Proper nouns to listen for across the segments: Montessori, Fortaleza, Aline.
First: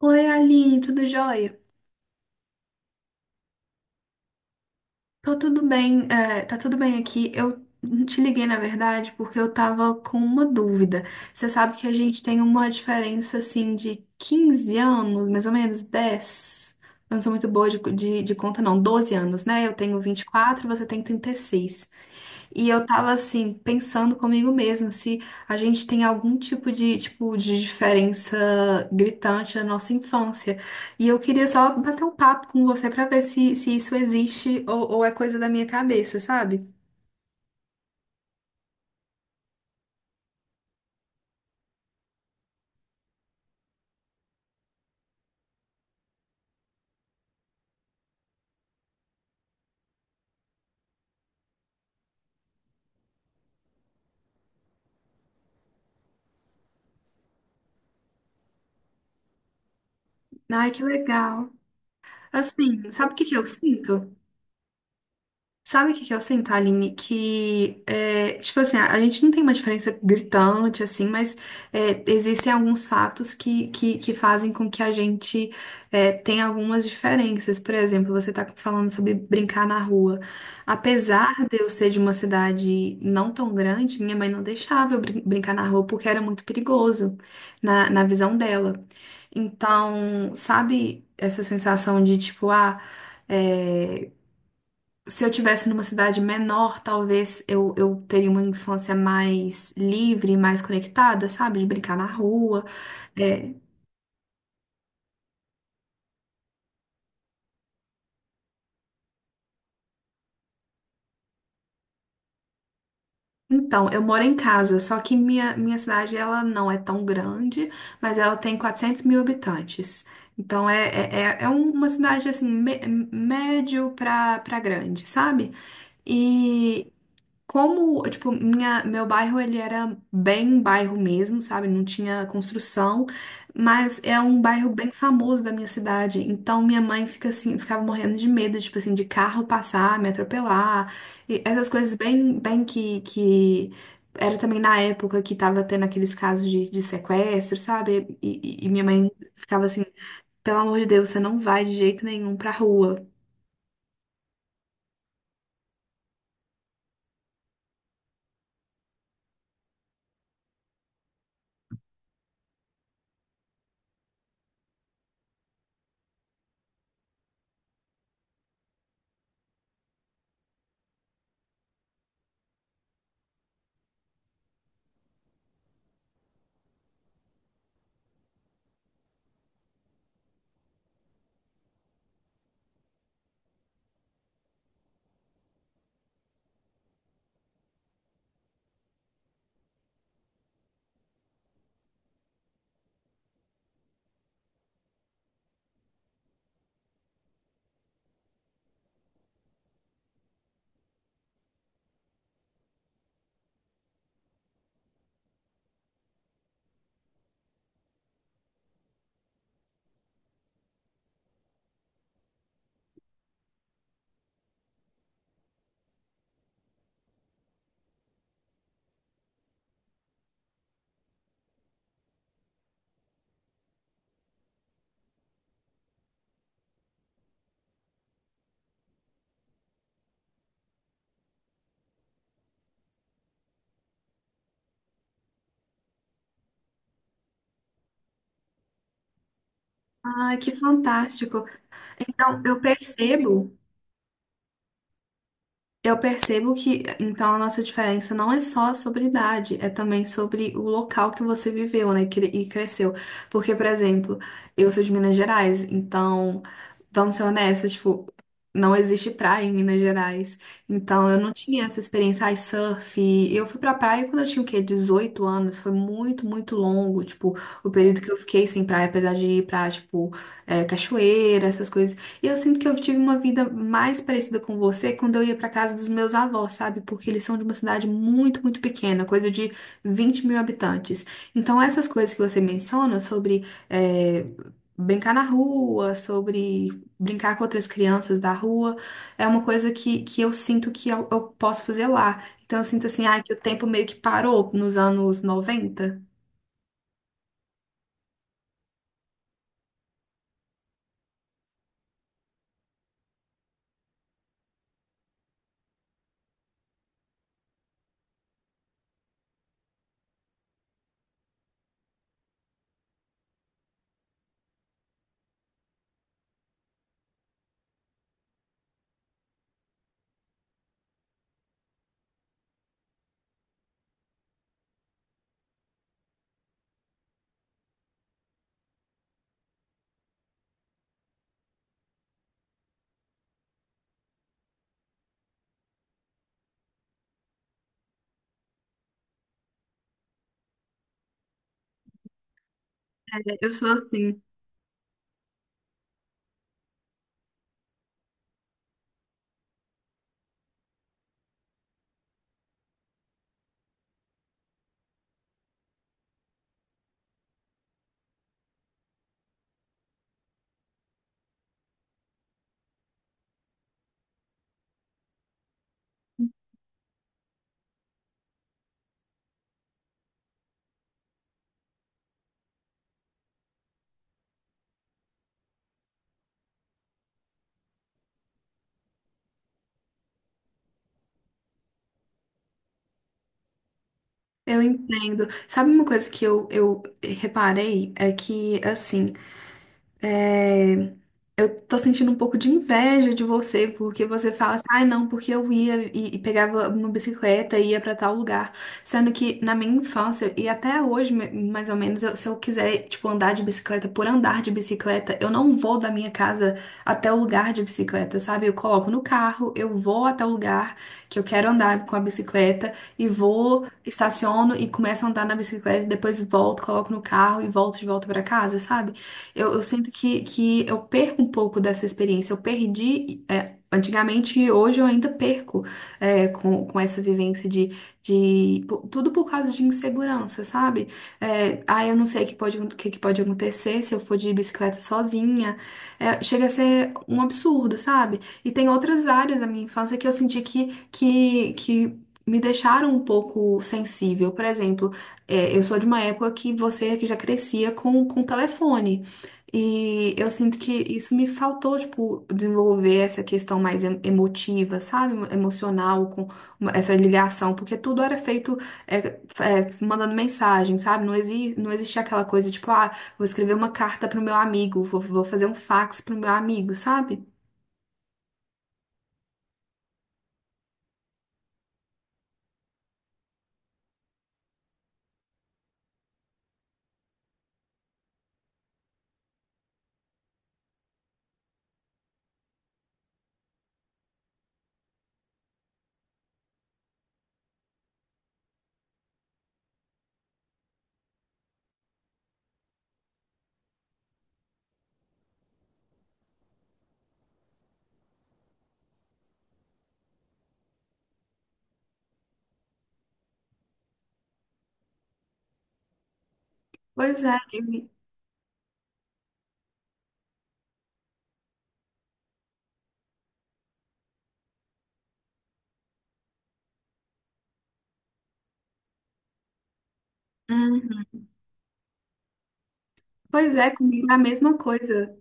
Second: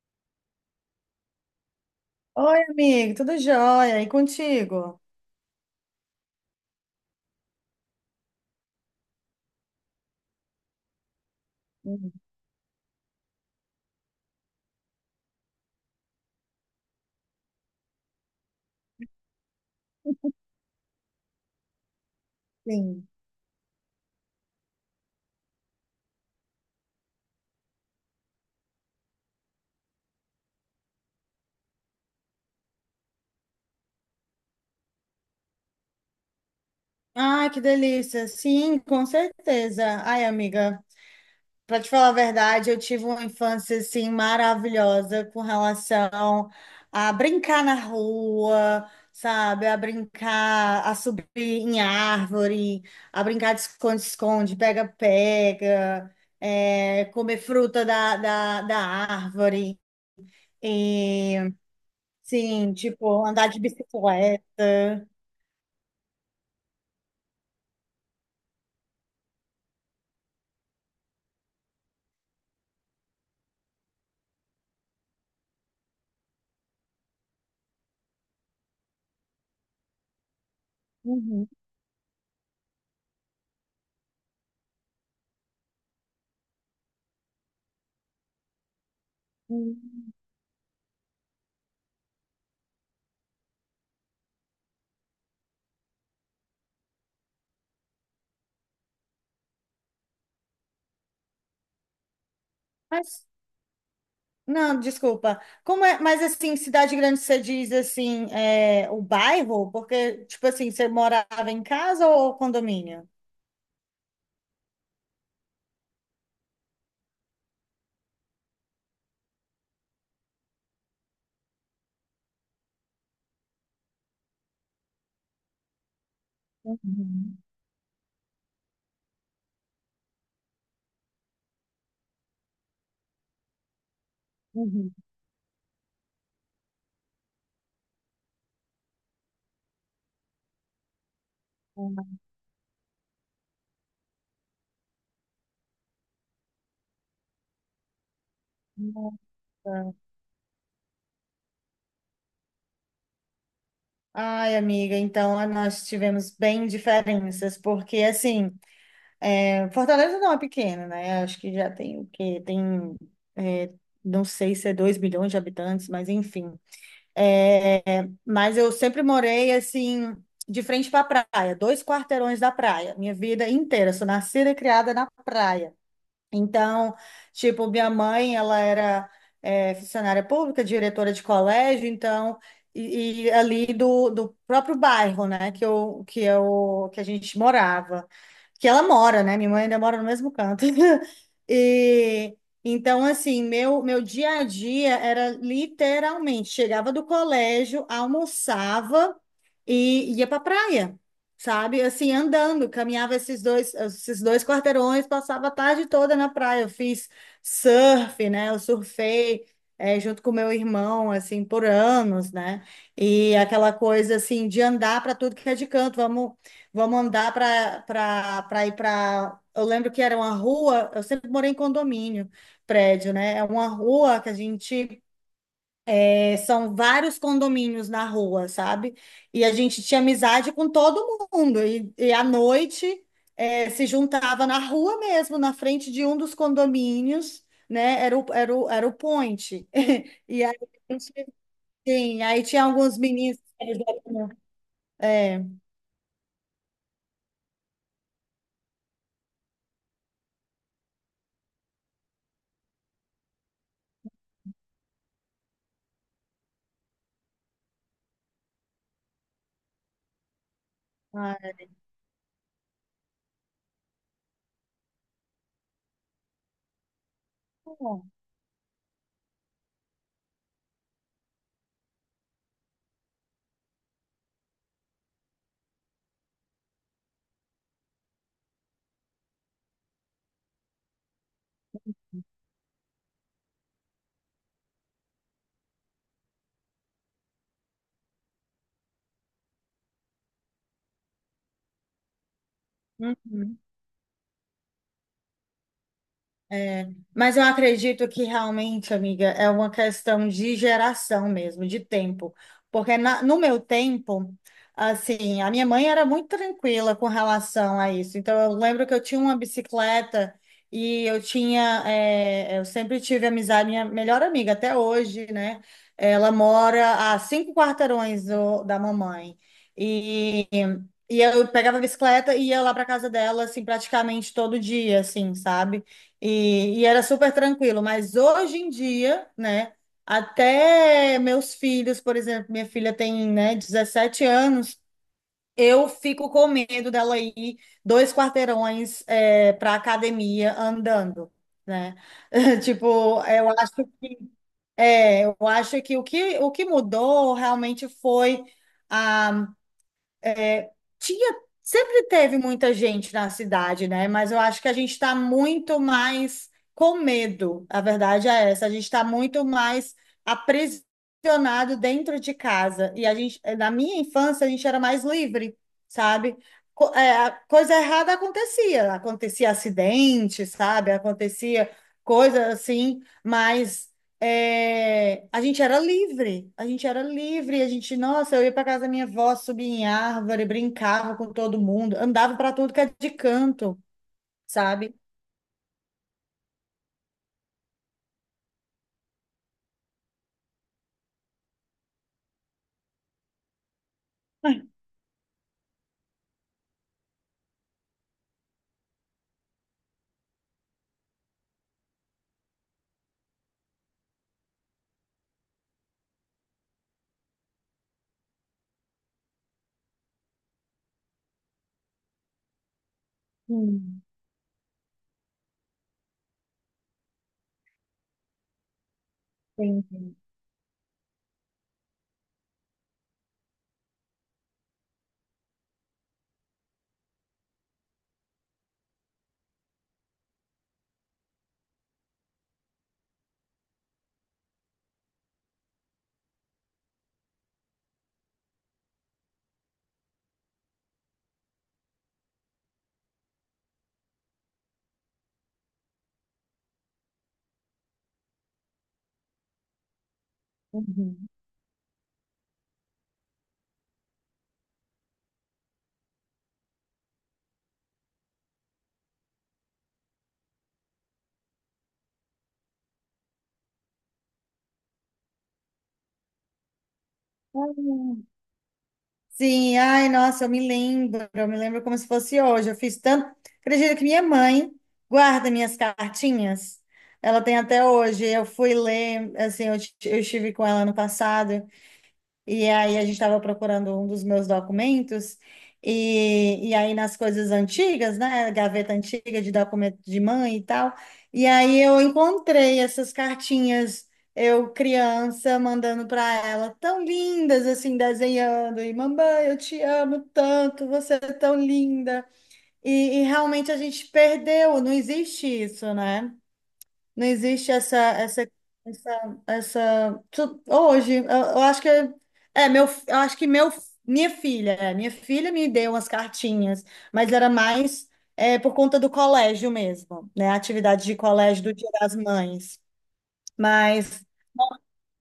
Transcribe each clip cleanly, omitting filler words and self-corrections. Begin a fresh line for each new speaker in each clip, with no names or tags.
Oi, Aline, tudo jóia?
Oi, amigo, tudo jóia? E contigo?
Tô tudo bem, tá tudo bem aqui. Eu te liguei, na verdade, porque eu tava com uma dúvida. Você sabe que a
Hum.
gente tem uma diferença, assim, de 15 anos, mais ou menos 10. Eu não sou muito boa de conta, não. 12 anos, né? Eu tenho 24, você tem 36. E eu
Sim.
tava assim, pensando comigo mesma, se a gente tem algum tipo, de diferença gritante na nossa infância. E eu queria só bater um papo com você pra ver se, se isso existe ou é coisa da minha cabeça, sabe?
Ah, que delícia. Sim, com certeza. Ai, amiga, para te falar a verdade, eu tive uma infância assim maravilhosa com relação a brincar na rua, sabe? A brincar, a subir em árvore, a brincar de esconde-esconde, pega-pega, comer fruta da árvore.
Ai, que
E
legal.
Sim,
Assim, sabe o que
tipo,
que eu
andar de
sinto?
bicicleta.
Sabe o que que eu sinto, Aline? Que, é, tipo assim, a gente não tem uma diferença gritante, assim, mas existem alguns fatos que fazem com que a gente tenha algumas diferenças. Por exemplo, você tá falando sobre brincar na rua. Apesar
Uhum.
de eu ser de uma cidade não tão grande, minha mãe não deixava eu brincar na rua porque era muito perigoso, na visão dela.
Hum.
Então, sabe essa sensação de, tipo, ah. é, Se eu tivesse numa cidade menor, talvez eu teria uma infância mais livre, mais conectada, sabe? De brincar na rua.
Mas,
É.
não, desculpa. Como é? Mas assim, cidade grande você diz assim, é, o bairro? Porque, tipo assim, você morava em casa ou condomínio?
Então, eu moro em casa, só que minha cidade, ela não é tão grande, mas ela tem 400 mil habitantes. Então, é um, uma cidade, assim, médio pra grande, sabe? E
Uhum.
como, tipo, meu bairro, ele era bem bairro mesmo, sabe? Não tinha construção, mas é um bairro bem
Uhum.
famoso da minha cidade. Então, minha mãe fica assim, ficava morrendo de medo, tipo assim, de carro passar, me atropelar. E essas coisas
Ah,
bem, bem que... Era também na época que tava tendo aqueles casos de sequestro, sabe? E minha mãe
nossa.
ficava assim, pelo amor de Deus, você não vai de jeito nenhum pra rua.
Ai, amiga, então, ah, nós tivemos bem diferenças, porque assim, é, Fortaleza não é pequena, né? Acho que já tem o quê? Tem, é, não sei se é 2 milhões de habitantes, mas enfim. É, mas eu sempre morei assim, de frente para a praia, dois quarteirões da praia, minha vida inteira. Sou nascida e criada na praia. Então, tipo, minha mãe, ela era, é, funcionária pública, diretora de colégio, então, e ali do, do próprio bairro, né, que a gente morava, que ela mora, né, minha mãe ainda mora no mesmo canto. E então, assim, meu dia a dia era literalmente: chegava do colégio, almoçava e ia para praia, sabe? Assim, andando, caminhava esses dois quarteirões, passava a tarde toda na praia. Eu fiz surf, né? Eu surfei, junto com meu irmão, assim, por anos, né? E aquela coisa, assim, de andar para tudo que é de canto, vamos, vamos andar para ir para. Eu lembro que era uma rua, eu sempre morei em condomínio, prédio, né? É uma rua que a gente, é, são vários condomínios na rua, sabe? E a gente tinha amizade com todo mundo. E à noite, é, se juntava na rua mesmo, na frente de um dos condomínios, né? Era o point.
Ai,
E
que
aí, a gente,
fantástico.
sim,
Então,
aí
eu
tinha alguns meninos.
percebo...
É,
Eu percebo que então a nossa diferença não é só sobre idade, é também sobre o local que você viveu, né, e cresceu. Porque, por exemplo, eu sou de Minas Gerais, então vamos ser honestas, tipo, não existe praia em Minas Gerais. Então eu não
ah,
tinha
é
essa experiência, ai, surf. Eu fui pra praia quando eu tinha o quê? 18 anos, foi muito, muito longo, tipo, o período que
bom.
eu fiquei sem praia, apesar de ir pra, tipo, cachoeira, essas coisas e eu sinto que eu tive uma vida mais parecida com você quando eu ia pra casa dos meus avós, sabe? Porque eles são de uma cidade muito, muito pequena, coisa de 20 mil habitantes. Então, essas coisas que você menciona sobre eh, brincar na rua, sobre brincar com outras crianças da rua, é uma coisa que eu sinto que eu posso fazer lá. Então, eu sinto assim, ah, que o
Uhum.
tempo meio que parou nos anos 90.
É, mas eu acredito que realmente, amiga, é uma questão de geração mesmo, de tempo. Porque no meu tempo, assim, a minha mãe era muito tranquila com relação a isso. Então, eu lembro que eu tinha uma bicicleta e eu tinha, é, eu sempre tive amizade, minha melhor amiga até hoje, né? Ela mora a cinco quarteirões da mamãe. E, e eu pegava a bicicleta e ia lá para casa dela, assim, praticamente todo dia, assim, sabe? E era super tranquilo, mas hoje em dia, né, até meus filhos, por exemplo, minha filha tem, né, 17 anos, eu fico com medo dela ir dois quarteirões, é, para academia andando, né? Tipo,
É,
eu
eu sou
acho,
assim.
é, eu acho que o que mudou realmente foi, é, tinha, sempre teve muita gente na cidade, né? Mas eu acho que a gente está muito mais com medo. A verdade é essa, a gente está muito mais aprisionado dentro de casa. E a gente, na minha infância, a gente era mais livre, sabe? A coisa errada acontecia, acontecia acidente, sabe? Acontecia coisa assim, mas, é, a gente era livre, a gente, nossa, eu ia para casa da minha avó, subia em árvore, brincava com todo mundo, andava para tudo que é de canto,
Eu
sabe?
entendo. Sabe uma coisa que eu reparei? É que, assim, é, eu tô sentindo um pouco de inveja de você, porque você fala assim, ai não, porque eu ia e pegava uma bicicleta e ia pra tal lugar. Sendo que na minha infância, e até hoje, mais ou menos, se eu quiser, tipo, andar de bicicleta por andar de bicicleta, eu não vou da minha casa até o lugar de bicicleta, sabe? Eu coloco no carro, eu vou até o lugar que eu quero andar com a bicicleta e vou,
Hum,
estaciono e começo a andar na bicicleta, depois volto, coloco no carro e volto de volta pra casa, sabe? Eu sinto
entendi.
que eu perco um pouco dessa experiência. Eu perdi, é, antigamente e hoje eu ainda perco, é, com essa vivência de, tudo por causa de insegurança, sabe? É, ah, eu não sei o que pode, o que que pode acontecer se eu for de bicicleta sozinha. É, chega a ser um absurdo, sabe? E tem outras áreas da minha infância que eu senti que me deixaram um pouco sensível. Por exemplo, eu sou de uma época que você que já crescia com telefone. E eu sinto que isso me
Uhum.
faltou, tipo, desenvolver essa questão mais emotiva, sabe? Emocional, com essa ligação, porque tudo era feito é, mandando mensagem, sabe? Não, exi não existia aquela coisa, tipo, ah, vou escrever uma carta pro meu amigo, vou fazer um fax pro meu amigo, sabe?
Sim, ai, nossa, eu me lembro como se fosse hoje. Eu fiz tanto. Acredito que minha mãe guarda minhas cartinhas. Ela tem até hoje. Eu fui ler, assim, eu estive com ela ano passado. E aí a gente estava procurando um dos meus documentos, e aí nas coisas antigas, né? Gaveta antiga de documento de mãe e tal. E aí eu encontrei essas cartinhas, eu criança, mandando para ela, tão lindas, assim, desenhando, e: mamãe, eu te amo tanto, você é tão linda. E realmente a gente perdeu, não existe isso, né?
Pois
Não
é,
existe
e-
essa. Hoje, eu acho que é meu, eu acho que meu, minha filha, é, minha filha me deu umas cartinhas, mas era mais, é, por conta do colégio mesmo, né? A
Uhum.
atividade de colégio do Dia das Mães.
Pois é, comigo é a
Mas,
mesma coisa.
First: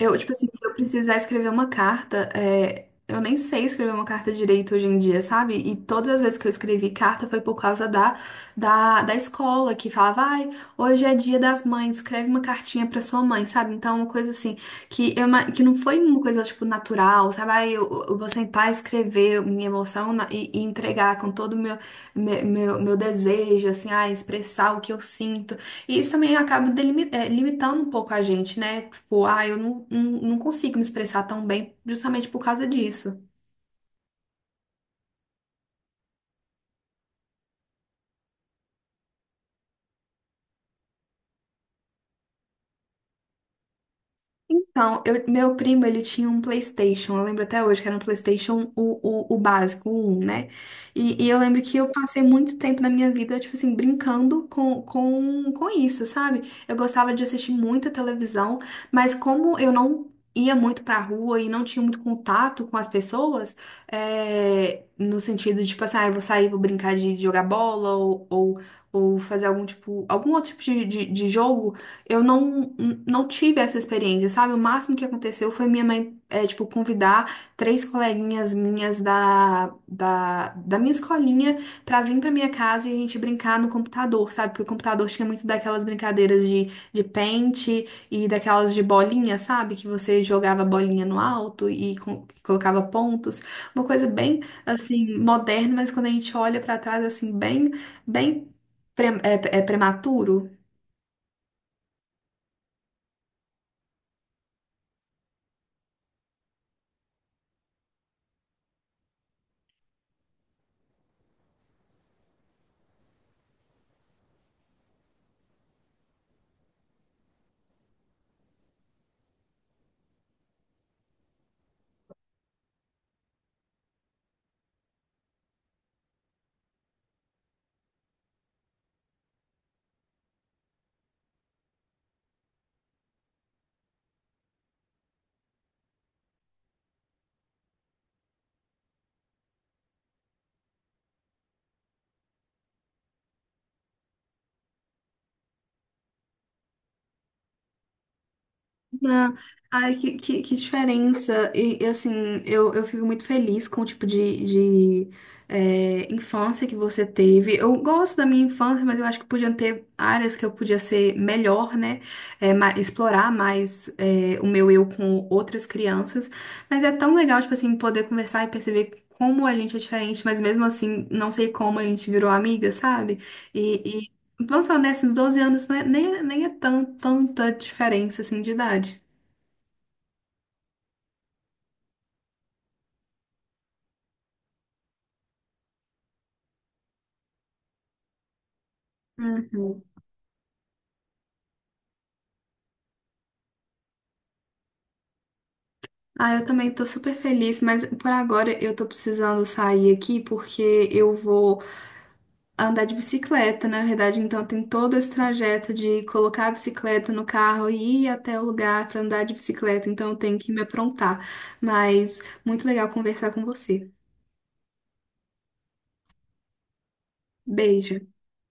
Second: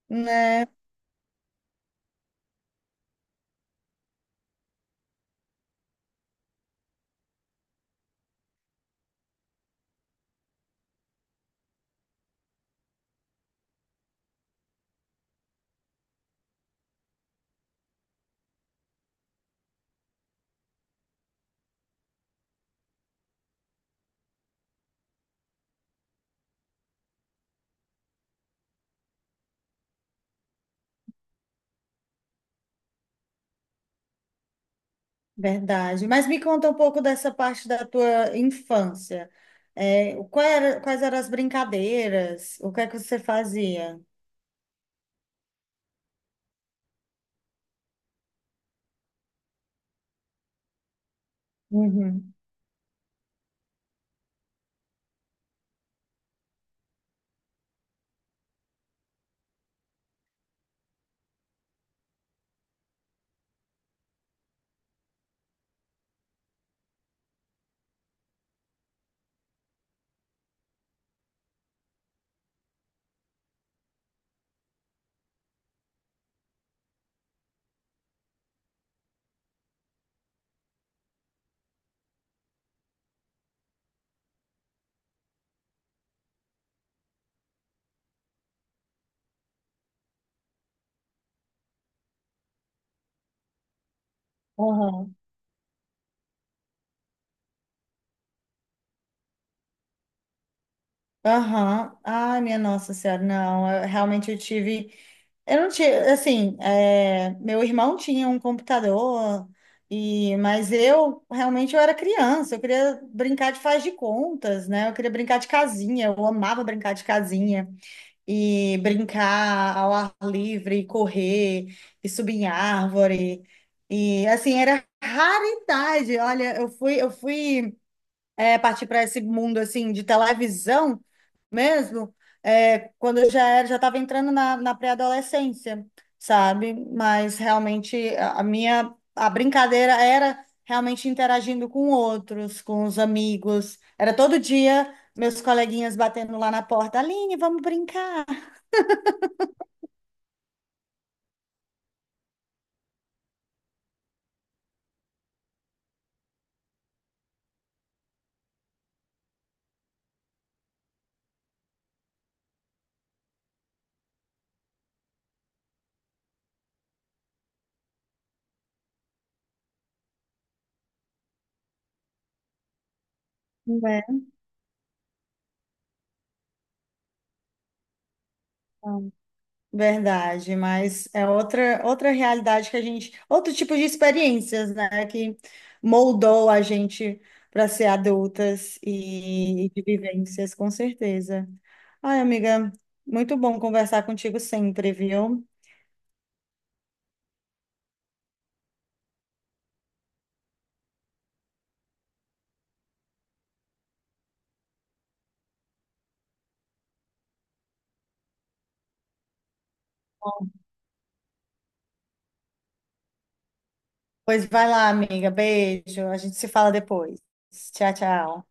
Eu, tipo assim, se
né,
eu precisar escrever uma carta, é, eu nem sei escrever uma carta direito hoje em dia, sabe? E todas as vezes que eu escrevi carta foi por causa da escola, que falava, ai, hoje é dia das mães, escreve uma cartinha pra sua mãe, sabe? Então, é uma coisa assim, que, que não foi uma coisa, tipo, natural, sabe? Ai, eu vou sentar e escrever minha emoção e entregar com todo o meu desejo, assim, ai, expressar o que eu sinto. E isso também acaba limitando um pouco a gente, né? Tipo, ah, eu não consigo me expressar tão bem justamente por causa disso.
verdade. Mas me conta um pouco dessa parte da tua infância. É, quais eram as brincadeiras? O que é que você fazia?
Então, meu primo, ele tinha um PlayStation, eu lembro até hoje que era um PlayStation o básico, o 1, né? E eu lembro que eu passei
Uhum.
muito tempo na minha vida, tipo assim, brincando com isso, sabe? Eu gostava de assistir muita televisão, mas como eu não ia muito pra rua e não tinha muito contato com as pessoas, é, no sentido de, tipo assim, ah, eu vou sair, vou brincar de jogar bola ou fazer algum tipo, algum outro tipo de jogo, eu não, não tive essa experiência, sabe? O máximo que aconteceu foi minha mãe, é, tipo, convidar três coleguinhas minhas da minha escolinha pra vir pra minha casa e a gente brincar no computador, sabe? Porque o computador tinha muito daquelas brincadeiras de pente e daquelas de bolinha, sabe? Que você jogava bolinha no alto e colocava pontos. Uma coisa bem, assim, moderna, mas quando a gente olha pra trás, assim, bem, bem é prematuro.
Aham. Ai, minha Nossa Senhora, não, realmente eu tive. Eu não tinha, assim, é, meu irmão tinha um computador, e mas eu realmente, eu era criança, eu queria brincar de faz de contas, né? Eu queria brincar de casinha, eu amava brincar de casinha e brincar ao ar livre, e correr e subir em árvore. E assim, era raridade. Olha, eu fui, é, partir para esse mundo assim de televisão mesmo, é, quando eu já era, já estava entrando na, na pré-adolescência, sabe? Mas realmente a minha, a brincadeira era realmente interagindo com outros, com os amigos. Era todo dia meus coleguinhas batendo lá na porta: Aline, vamos brincar.
Ah, ai, que diferença. Assim, eu fico muito feliz com o tipo de infância que você teve. Eu gosto da minha infância, mas eu acho que podiam ter áreas que eu podia ser melhor, né? É, explorar mais é, o meu eu com outras crianças. Mas é tão legal, tipo assim, poder conversar e perceber como a gente é diferente, mas mesmo assim, não sei como a gente virou amiga, sabe?
Não é?
Vamos ser honestos, 12 anos não é- nem é tão, tanta diferença assim de idade.
Verdade, mas é outra realidade que a gente, outro tipo de experiências, né, que moldou a gente para ser adultas e
Uhum.
de vivências, com certeza. Ai, amiga, muito bom conversar contigo sempre, viu?
Ah, eu também tô super feliz, mas por agora eu tô precisando sair aqui porque eu vou andar de bicicleta, na verdade, então tem todo esse trajeto de colocar a bicicleta no carro e ir até o lugar pra andar de bicicleta, então eu tenho que me aprontar. Mas muito legal conversar com você.
Pois vai lá, amiga, beijo, a gente se fala depois. Tchau,
Beijo.
tchau.